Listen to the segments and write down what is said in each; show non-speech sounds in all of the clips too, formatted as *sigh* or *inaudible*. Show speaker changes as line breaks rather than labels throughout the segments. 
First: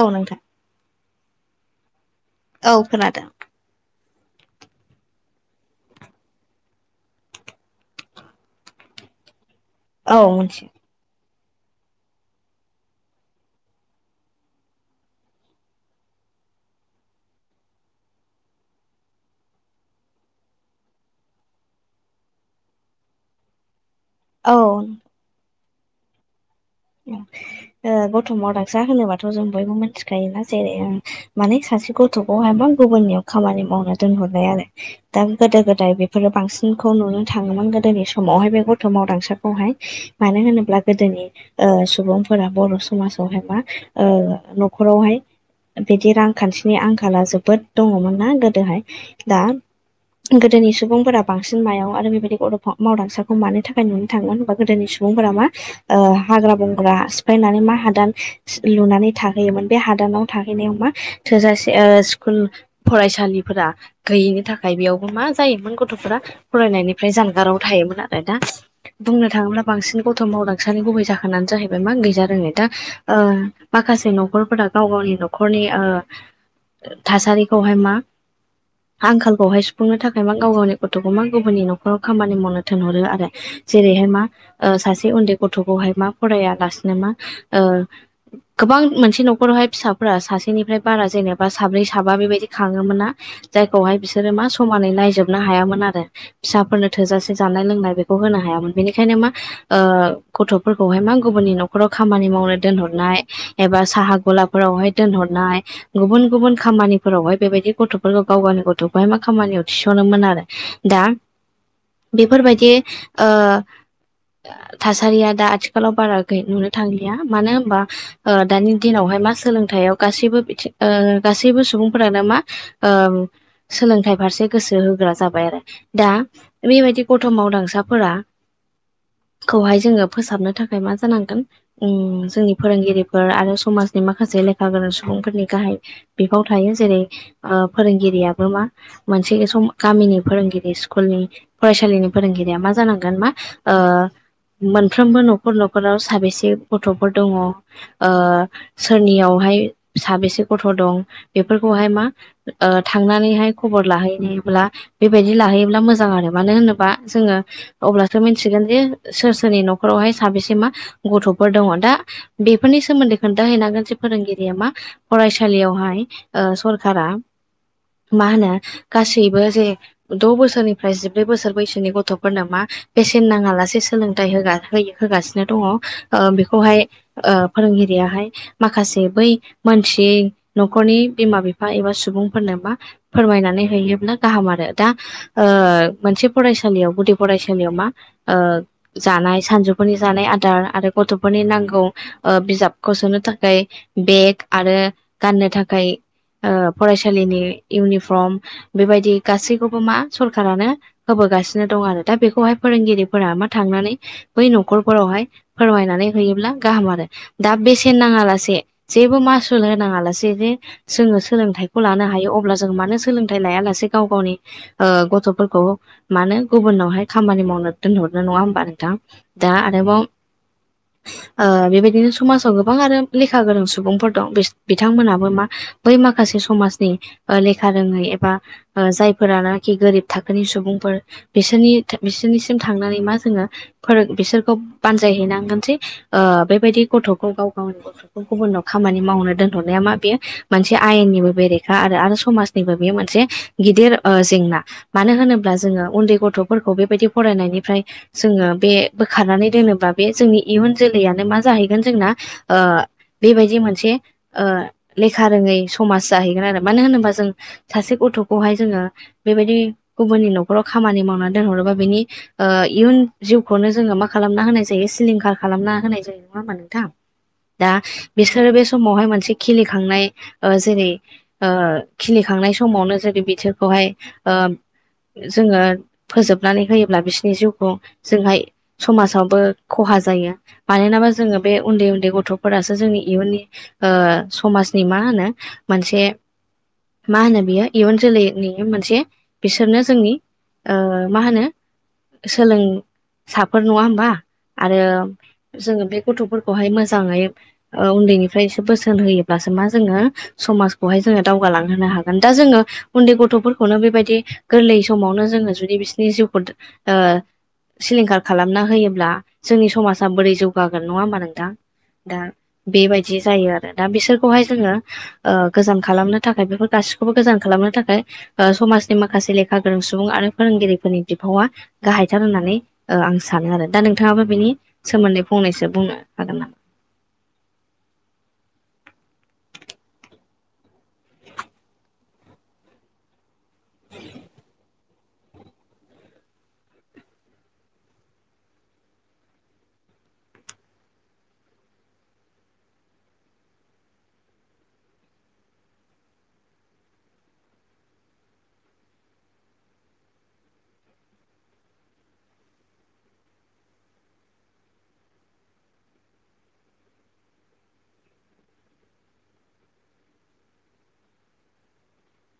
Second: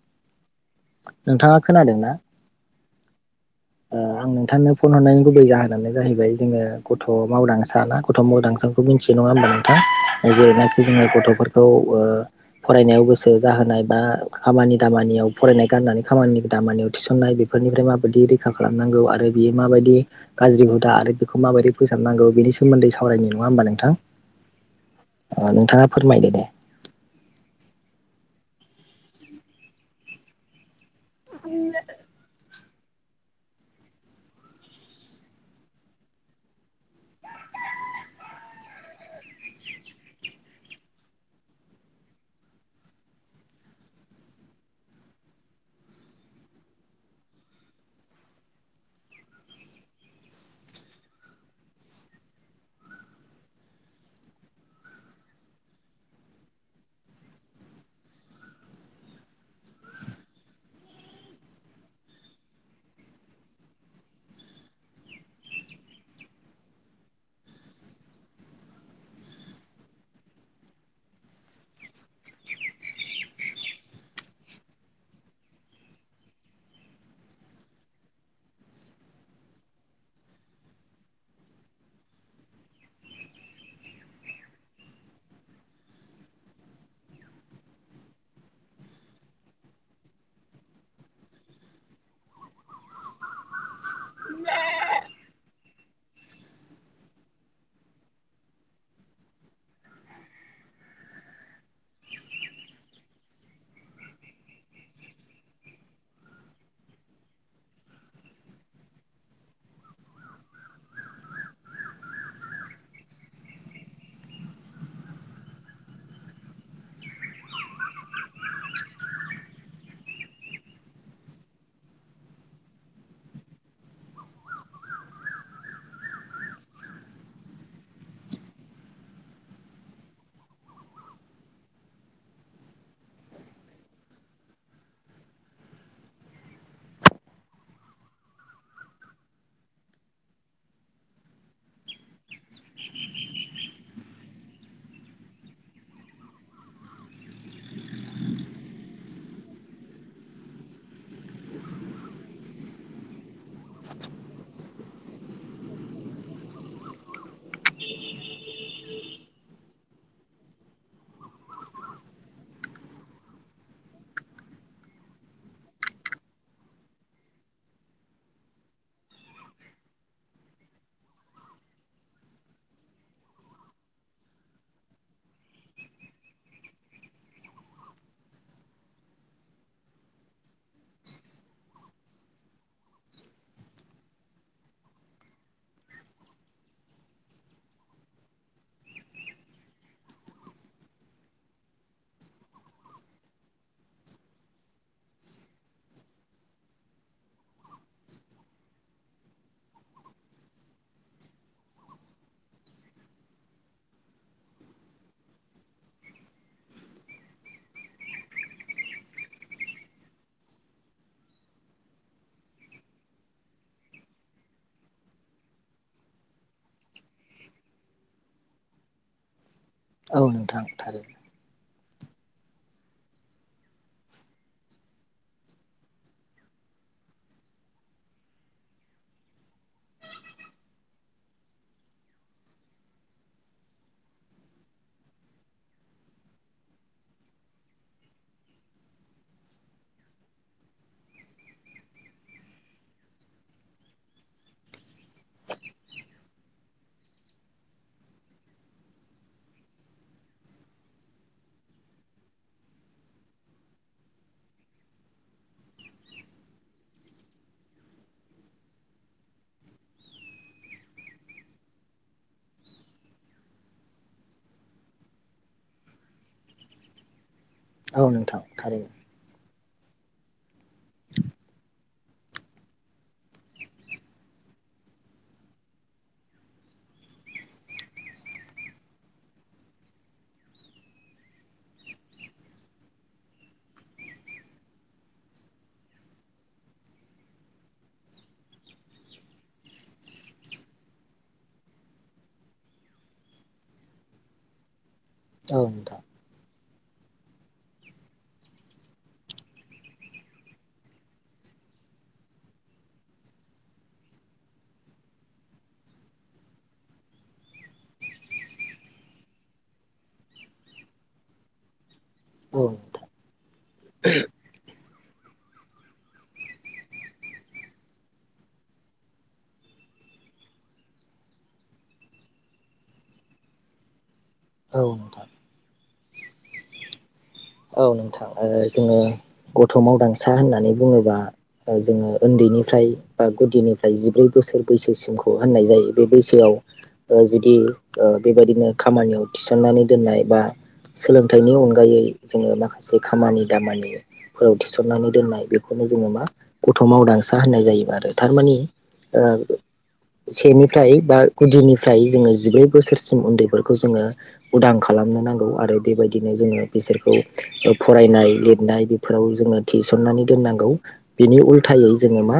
औ नोंथां
नोंथाङा खोनादोंना
औ खोनादों।
आं नोंथांनो फन हरनायनि गुबै जाहोनानो जाहैबाय जोङो गथ' मावदांसा ना गथ' मावदांसा बेखौ मिथियो नङा होमबा नोंथां
औ मोनसे
जेरैनाखि जोङो गथ'फोरखौ ओ फरायनायाव गोसो जाहोनाय बा खामानि दामानियाव फरायनाय गारनानै खामानि दामानियाव थिसननाय बेफ बेफोरनिफ्राय माबायदि रैखा खालामनांगौ आरो बियो माबायदि गाज्रि हुदा आरो बेखौ माबायदि फोसाबनांगौ बेनि सोमोन्दै सावरायनाय न नङा होनबा नोंथां?
औ।
ओ नोंथाङा फोरमायदो दे
ओ गथ' मावदांसा होनोबाथ' जों बयबो मिथिखायोना जेरै माने सासे गथ'खौ हाय गुबुननियाव खामानि मावनो दोनहरनाय आरो दा गोदो गोदाय बेफोरो बांसिनखौ नुनो थाङोमोन गोदोनि समावहाय बे गथ' मावदांसाखौहाय मानो होनोब्ला गोदोनि ओ सुबुंफोरा बर' समाजावहाय मा ओ न'खरावहाय बिदि रांखान्थिनि आंखाला जोबोद दङमोन ना गोदोहाय दा गोदोनि सुबुंफोरा बांसिन मायाव आरो बेबायदि गथ' मावदांसाखौ मानो थाखाय नुनो थाङो होनबा गोदोनि सुबुं फोरा मा हाग्रा-बंग्रा सिफायनानै मा हादान लुनानै थाहैयोमोन बे हादानाव थाहैनायाव मा थोजासे स्कुल फरायसालिफोरा गैयैनि थाखाय बेयावबो मा जायोमोन गथ'फोरा फरायनायनिफ्राय जानगाराव थायोमोन आरो दा बुंनो थाङोब्ला बांसिन गथ' मावदांसानि गुबै जाहोन फोरानो जाहैबाय मा गैजा रोङै दा ओ माखासे न'खरफोरा गाव गावनि न'खरनि ओ थासारिखौहाय मा आंखालखौहाय सुफुंनो थाखाय मा गाव गावनि गथ'खौ मा गुबुननि न'खराव खामानि मावनो थिनहरो आरो जेरैहाय मा सासे उन्दै गथ'खौहाय मा फरायालासेनो मा गोबां मोनसे न'खरावहाय फिसाफोरा सासेनिफ्राय बारा जेनेबा साब्रै साबा बेबायदि खाङोमोन ना जायखौहाय बिसोरो मा समानै नायजोबनो हायामोन आरो फिसाफोरनो थोजासे जानाय लोंनाय बेखौ होनो हायामोन बेनिखायनो मा ओ गथ' खौहाय मा गुबुननि न'खराव खामानि मावनो दोनहरनाय एबा साहा गलाफोरावहाय दोनहरनाय गुबुन गुबुन खामानिफोरावहाय बेबायदि गथ'फोरखौ गाव गावनि गथ'खौहाय मा खामानियाव थिस'नोमोन आरो दा बेफोरबायदि ओ थासारिया दा आथि खालाव बारा नुनो थांलिया मानो होनबा दानि दिनावहाय मा सोलोंथायाव गासैबो बिथिं ओ गासैबो सुबुंफोरानो मा ओ सोलोंथाइ फारसे गोसो होग्रा जाबाय आरो दा बेबायाददि गथ'मावदांसाफोरा
*inaudible* *unintelligible*
खौहाय जोङो फोसाबनो थाखाय मा जानांगोन उम जोंनि फोरोंगिरिफोर आरो समाजनि माखासे लेखा गोरों सुबुंफोरनि गाहाय बिफाव थायो जेरै ओ फोरोंगिरियाबो मा मोनसे सम गामिनि फोरोंगिरि सिकुलनि फसालिनि फोरोंगिरिया मा जांगोन मा ओ मोनफ्रोमबो न'ख न'खराव साबेसे गथ'फोर दङ ओ सोरनियावहाय साबेसे ग'थदं बेफोरखौहाय मा ओ थांनानैहाय खबरलाहैब्ला बेबायदि लाहैयोब्ला मोजां आरो मानोहोनोबा जोङो अब्लासो मोनथिगोन जे सोर सोरनि नखर आवहाय साबेसे मा गथ'फोर दङ दा बेफोरनि सोमोन्दै खोन्थाहैनांगोन जे फोरोंगिरिया मा फरायसालियावहाय सरखारा मा होनो गासैबो जे द' बोसोरनिफ्राय जिब्रै बोसोर बैसोनि गथ'फोरनो मा बेसेन नाङा लासे सोलोंथाइ होगारहोयो। होगासिनो दङ ओ बेखौहाय ओ फोरोंगिरियाहाय माखासे बै मोन जि न'खरनि बिमा बिफा एबा सुबुंफोरनो मा फोरमायनानै हैयोब्ला गाहाम आरो दा ओ मोनसे फरायसालियाव गुदि फरायसालियाव मा जानाय सानजौ गथ'फोरनि जानाय आदार आरो गथ'फोरनि नांगौ बिजाबखौ सोनो थाखाय बेग आरो रो गाननो थाखाय ओ फरायसालिनि इउनिफर्म बेबायदि गासैखौबो मा सरखारानो होबो होगासिनो दं आरो दा बेखौहाय फोरोंगिरिफोरा मा थांनानै बै न'खरफोरावहाय फोरमायनानै होयोब्ला गाहाम आरो दा बेसेन नाङालासे जेबो मा मासुल होनाङा लासे जे जोङो सोलोंथाइखौ लानो हायो अब्ला जों मानो सोलोंथाइ लाया लासे गाव गावनि ओ गथ'फोरखौ मानो गुबुनावहाय खामानि मावनो दोनहरनो नङा होमबा नोंथां। दा आरोबाव
औ नोंथां थारैनो
ओ बेबायदि बिदिनो समाजाव गोबां आरो लेखा गोरों सुबुंफोर दं बिसो बिथांमोनाबो मा बै माखासे समाजनि ओ लेखा रोङै एबा ओ जायफोरानखि गोरिब थाखोनि सुबुंफोर बिसोरनि बिसोरनिसिम थांनानै मा जोङो फोरों। बिसोरखौ बानजायहैनांगोन जे ओ बेबायदि गथ'खौ गाव गावनि गथ'खौ गुबुननाव खामानि माव हरनाया बे मोन आयनिबो बेरेखा आरो समनिबो बे मोनसे गिदिर ओ जेंना मानो होनोब्ला जोङो उन्दै गथ'फोरखौ बेबायदि फरायनायनिफ्राय जोङो बे बोखारनानै दोनोबा बे जोंनि इयुन जोलैयानो मा जाहैगोन जोंना ओ बेबायदि मोनसे ओ लेखा रोङै समाज जाहैगोन आरो मानो होनोबा जों सासे गथ जोङो बेबायदि गुबुननि न'खराव खामानि मावनो दोनहरोबा बिनि इउ जिउ खौनो जोङो मा खालामना होनाय जायो सिलिंखार खालामना होनाय जायो। नङाहोनबा नोंथां दा
औ नोंथां
बिसोरो बे
थारैनो
समावहाय मोनसे खिलि खनाय ओ जेरै ओ खिलिखांनाय समावनो जेर बिसोरखौहाय ओ जोङो फोजोबनानै होयोब्ला बिसोरनि जिउखौ जोंहाय समाजावबो खहा जायो मानोनाबा जोङो बे उन्दै उन्दै गथ'फोरासो जोंनि इयुननि ओ समाजनि मा होनो मोनसे मा होनो बियो इयुन जोलैनि मोनसे बिसोरनो जोंनि ओ माहोनो सोलों साफोर नङा हबा आरो
औ
जोङो बे
नोंथां
गथ' खौहाय मोजाङै ओ उन्दैनिफ्रायसे बोसोन होयोब्लासो मा जोङो समाजखौहाय जोङो दावगा लांहोनोहागोन दा जोङो उन्दै गथ'फोरखौनो बेबायदि गोरलै समावनो जोङो जुदि बिसिनि जिउखौ ओ सिलिंखार खालामना होयोब्ला जोंनि समाजा बोरै जौगागोन नङा होमा नोंथां। दा
औ नोंथां
बेबायदि जायो आरो दा बिसोरखौहाय जोङो ओ गोजाम खालामनो थाखाय बेफोर गासैबो थिखौबो गोजान खालामनो थाखाय ओ समाजनि माखासे लेखा गोरों सुबुं आरो फोरोंगिरिफोरनि बिफावा गाहायथार होननानै ओ आं सानो आरो दा नोंथाङाबो बिनि
औ नोंथां
सोमोन्दै फंनैसो बुंनो हागोन नामा?
औ नोंथां ओ जोङो गथ' मावदांसा होननानै बुङोबा जोङो उन्दैनिफ्राय बा गुदिनिफ्राय जिब्रै बोसोर बैसोसिमखौ होननाय जायो बे बैसोआव ओ जुदि ओ बेबायदिनो खामानियाव थिसननाय नानै दोननाय बा सोलोंथाइनि अनगायै जोङो माखासे खामानि दामानिफोराव थिसननानै दोननाय बेखौनो जोङो मा गथ' मावदां सा होननाय जायो आरो थारमाने सेनिफ्राय बा गुदिनिफ्राय जोङो जिब्रै बोसोरसिम उन्दैफोरखौ जोङो उदां खालामो खालामनो नांगौ आरो बेबायदिनो जोङो बिसोरखौ फरायनाय लिरनाय बेफोराव जोङो थिसननानै दोननांगौ बिनि उल्थायै जों जों मा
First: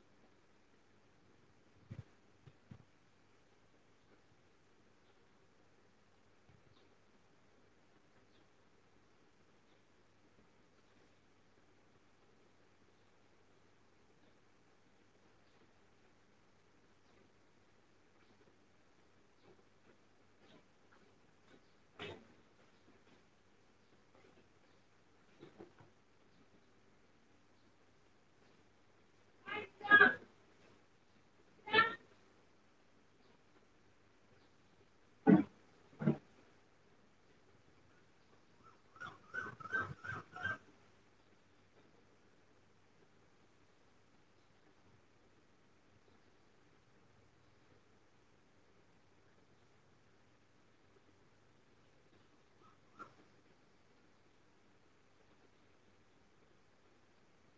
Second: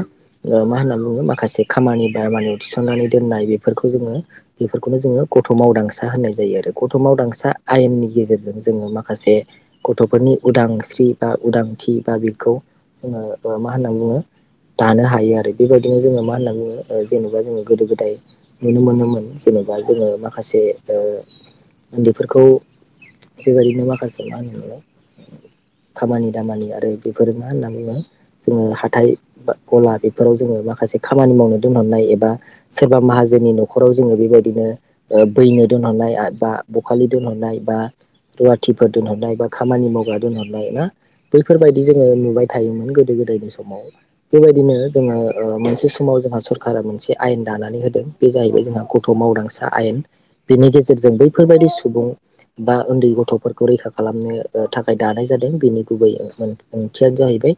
ओ मा होनना बुङो माखासे खामानि बा माने थिसननानै दोननाय बेफोरखौ जोङो बेफोरखौनो जोङो गथ' मावदांसा होननाय जायो आरो गथ' मावदांसा आयेननि गेजेरजों जोङो माखासे गथ'फोरनि उदांस्रि बा उदांथि बा बिखौ जोङो ओ मा होनना बुङो दानो हायो आरो बेबायदिनो जोङो मा होनना बुङो ओ जेनेबा जोङो गोदो गोदाय नुनो मोनोमोन जेनबा जोङो माखासे ओ उन्दैफोरखौ बेबायदिनो माखासे मा होनो खामानि दामानि आरो बेफोरो मा होननानै बुङो जोङो हाथाय बा ग'ला बेफोराव जों ओ माखासे खामानि मावनो दोनलांनाय एबा सोरबा माहाजोननि न'खाव जोङो बेबायदिनो ओ नो दोनलांनाय आ दा ब'खालि दोलांनाय बा रुवाथि फोर दोनहरनाय बा खामानि मावग्रा दोनहरनाय ना बैफोरबायदि जोङो नुबाय थायोमोन गोदो गोदायनि समाव बेबायदिनो जोङो ओ मोनसे समाव जोंहा सरकारा मोनसे आयेन दानानै होदों बे जाहैबाय जोंहा गथ' मावदांसा आयेन। बिनि गेजेरजों बैफोरबायदि सुबुं बा उन्दै गथ'फोर खौ रैखा खालामनो अ' थाखाय दानाय जादों बेनि गुबै ओंथियानो जाहैबाय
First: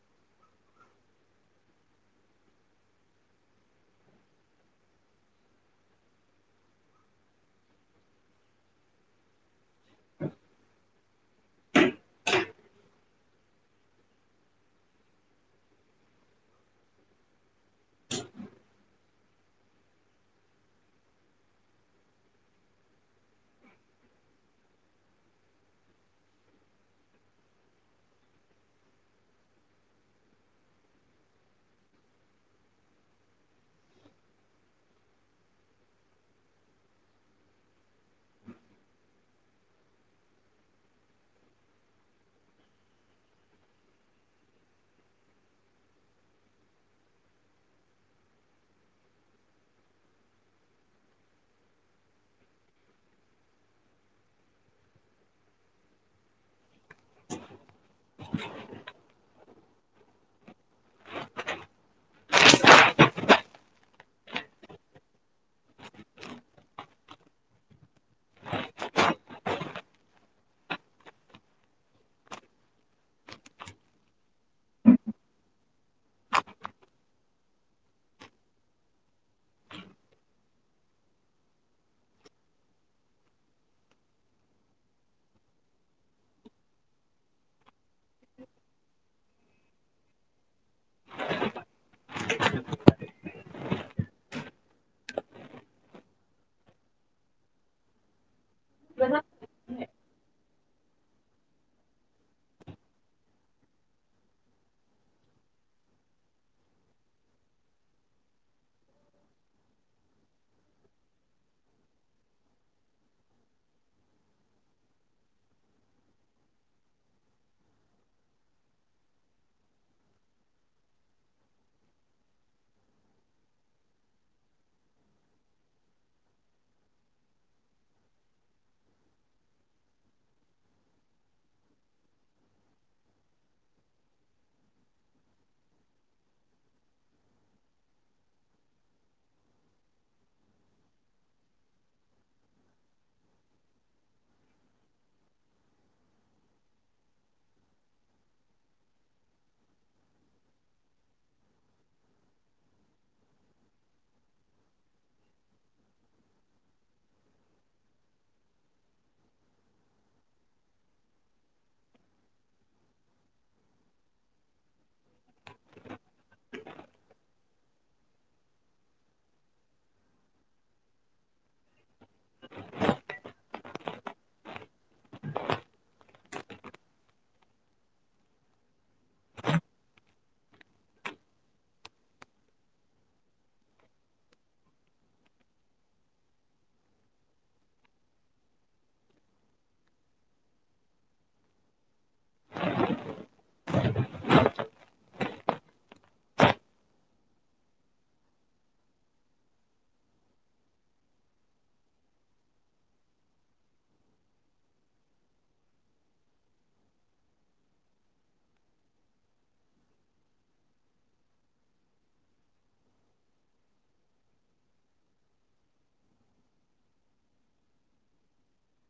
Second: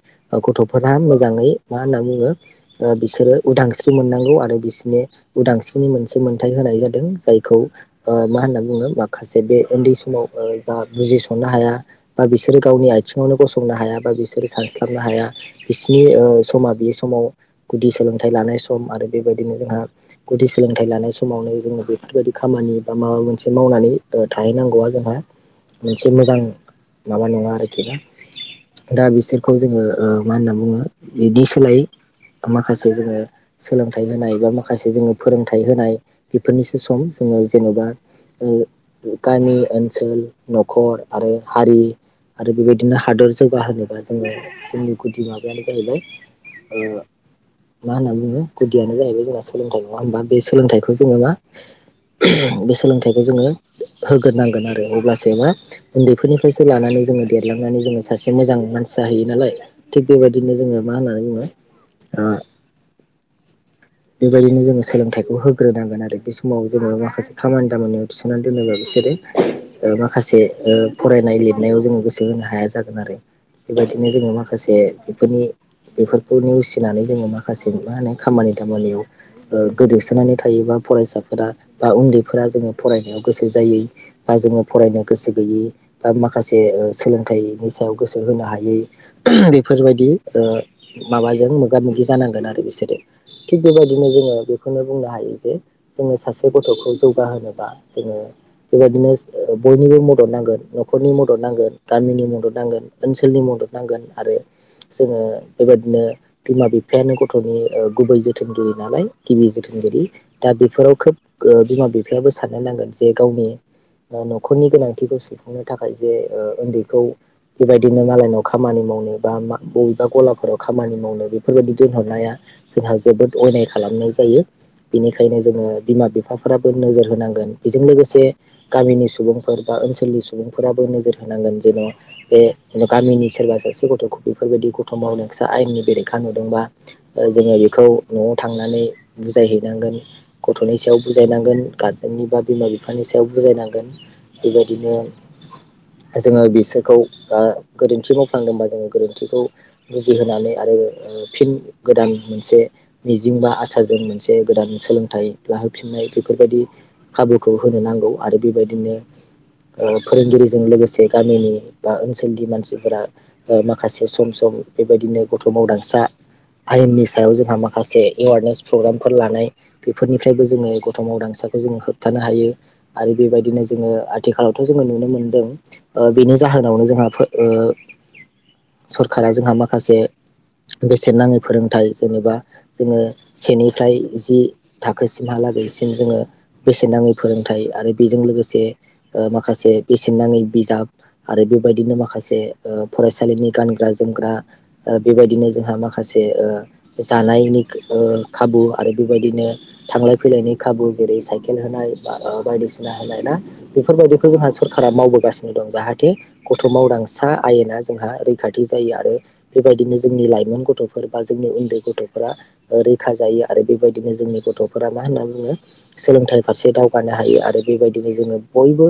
गथ'फोरा मोजाङै मा होनना बुङो ओ बिसोरो उदांस्रि मोननांगौ आरो बिसोरनि उदांस्रिनि मोनसे मोन्थथाय होनाय जादों जायखौ ओ मा होनना बुङो माखासे बे उन्दै समाव ओ बुजिस'ननो हाया बा बिसोरो गावनि आथिङावनो गसंनो हाया बा बिसोरो सानस्लाबनो हाया बिस नि ओ स'मा बे समाव गुदि सोलोंथाइ लानाय सम आरो बेबायदिनो जोंहा गुदि सोलोंथाइ लानाय समावनो जोङो बेफोरबायदि खामानि बा माबा मोनसे मावनानै ओ थाहैनांगौआ जोंहा मोनसे मोजां माबा नङा आरोखि ना? दा बिसोरखौ जोङो ओ मा होनना बुङो बिदि सोलाय माखासे जोङो सोलोंथाइ होनाय बा माखासे जोङो फोरोंथाइ होनाय बेफोरनिसो सम जोङो जेन'बा ओ गामि ओनसोल, न'खर आरो हारि आरो बेबायदिनो हादर जौगाहोनोबा जोङो जोंनि गुदि माबायानो जाहैबाय। औ मा होनना बुङो गुदियानो जाहैबाय जोंना सोलोंथाइ नङा होमबा बे सोलोंथाइखौ जोङो मा? बे सोलोंथाइखौ जोङो होग्रोनांगोन आरो अब्लासो जेनेबा उन्दैफोरनिफ्रायसो लानानै जोङो देरलांनानै जोङो सासे मोजां मानसि जाहैयो नालाय। थिग बेबायदिनो जोङो मा होननानै बुङो ओ बेबायदिनो जोङो सोलोंथाइखौ होग्रोनांगोन आरो बे समाव जोङो माखासे खामानि दामानियाव थिसननानै दोनोबा बिसोर ओ माखासे ओ फरायनाय लिरनायाव जोङो गोसो होनो हाया जागोन आरो बेबायदिनो जोङो माखासे बेफोरनि बेफोरखौ नेवसिनानै जोङो माखासे मा होनो खामानि दामानियाव ओ गोदोसोनानै थायोबा फरायसाफोरा बा उन्दैफोरा जोङो फरायनायाव गोसो जायो बा जोङो। फरायनो गोसो गैयै बा माखासे सोलोंथाइनि सायाव गोसो होनो हायै बेफोरबायदि ओ माबाजों मोगा मोगि जानांगोन आरो बिसोरो थिग बेबायदिनो जों जोङो बेखौनो बुंनो हायो जे जोङो सासे गथ'खौ जौगाहोबा जोङो बेबायदिनो। ओ बयनिबो मदद नांगोन न'खरनि मदद नांगोन गामिनि मदद नांगोन ओनसोलनि मदद नांगोन आरो जोङो बेबायदिनो बिमा बिफायानो गथ'नि गुबै जोथोनगिरि नालाय गिबि जोथोन फोरोंगिरि दा बेफोराव खोब बिमा बिफायाबो साननो नांगोन जे गावनि न'खरनि गोनांथिखौ सुफुंनो थाखाय जे ओ उन्दैखौ बेबायदिनो मालायनाव खामानि मावनो बा बबेबा गलाफोराव खामानि मावनो बेफोरबायदि दोनहरनाया जोंहा जोबोद अयनाय खालामनाय जायो। बिनिखायनो जोङो बिमा बिफाफोराबो नोजोर होनांगोन बेजों लोगोसे गामिनि सुबुंफोर बा ओनसोलनि सुबुंफोराबो नोजोर होनांगोन जेन' बे गामिनि सोरबा सोर सासे गथ'खौ बेफोरबायदि गथ' मावदांसा आयेननि बेरेखा नुदोंबा जोङो बेखौ न'आव थांनानै नै बुजायहैनांगोन गथ'नि सायाव बुजायनांगोन गारजेननि बा बिमा बिफानि सायाव बु बुजायनांगोन बेबायदिनो जोङो बिसोरखौ ओ गोरोन्थि मावफ्लांदोंबा जोङो गोरोन्थिखौ बुजिहोनानै आरो ओ फिन गोदान मोनसे मिजिं बा आसाजों मोनसे गोदान सोलोंथाइ लाहोनो फिननाय बेफोरबायदि खाबुखौ होनो नांगौ आरो बेबायदिनो ओ फोरोंगिरिजों लोगोसे गामिनि बा ओनसोलनि मानसिफोरा माखासे सम सम सम बेबायदिनो गथ' मावदांसा आयेननि सायाव जोंहा माखासे एवारनेस प्रग्रामफोर लानाय बेफोरनिफ्रायबो जोङो गथ' मावदांसा हाखौ जों होबथानो हायो। आरो बेबायदिनो जोङो आथिखालावथ' जोङो नुनो मोनदों ओ बेनि जाहोनावनो जोंहा ओ सरकारा जोंहा माखासे बेसेन नाङै फोरोंथाइ जेनेबा जोङो सेनिफ्राय जि थाखोसिमहालाग बेसिम जोङो बेसे नाङै फोरों नाथाय आरो बेजों लोगोसे माखासे बेसेन नाङै बिजाब आरो बेबायदिनो माखासे ओ फरायसालिनि गानग्रा जोमग्रा बेबायदिनो जोंहा माखासे जानाय नि ओ खाबु आरो बेबायदिनो थांलाय फैलायनि खाबु जेरै साइकेल होनाय बा बायदिसिना होनाय ना बेफोरबायदिखौ जोंहा सरका मावबोगासिनो दं जाहाथे गथ' मावदां सा आयना जोंहा रैखाथि जायो आरो बेबायदिनो जोंनि लाइमोन गथ'फोर बा जोंनि उन्दै गथ' फोरा रैखा जायो आरो बेबायदिनो जोंनि गथ'फोरा मा होनना बुङो सोलोंथाइ फारसे दाव होनो हायो आरो बेबायदिनो जोङो बयबो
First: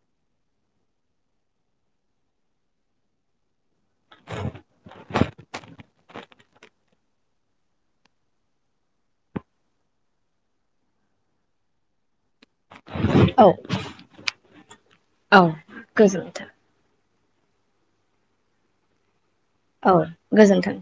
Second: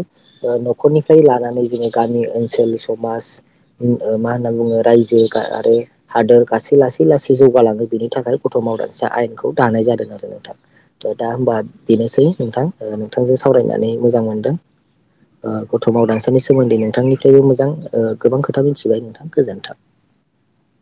न'खरनिफ्राय लानानै जोङो गामि ओनसोल सम माज *inaudible* मा होनना बुङो रायजो आरो हादोर गासै लासै लासै जौगालाङो बेनि थाखाय गथ' मावदांसा आयेनखौ दानाय जादों आरो नोंथां दा होमबा बेनोसै ओ नोंथांजों
औ
सावरायनानै मोजां मोनदों
औ
गथ' मावदांसानि
गोजोनथों
सोमोन्दै नोंथांनि थेवबो मोजां गोबां खोथा मिथिबाय नोंथां गोजोन्थों
औ गोजोन्थों।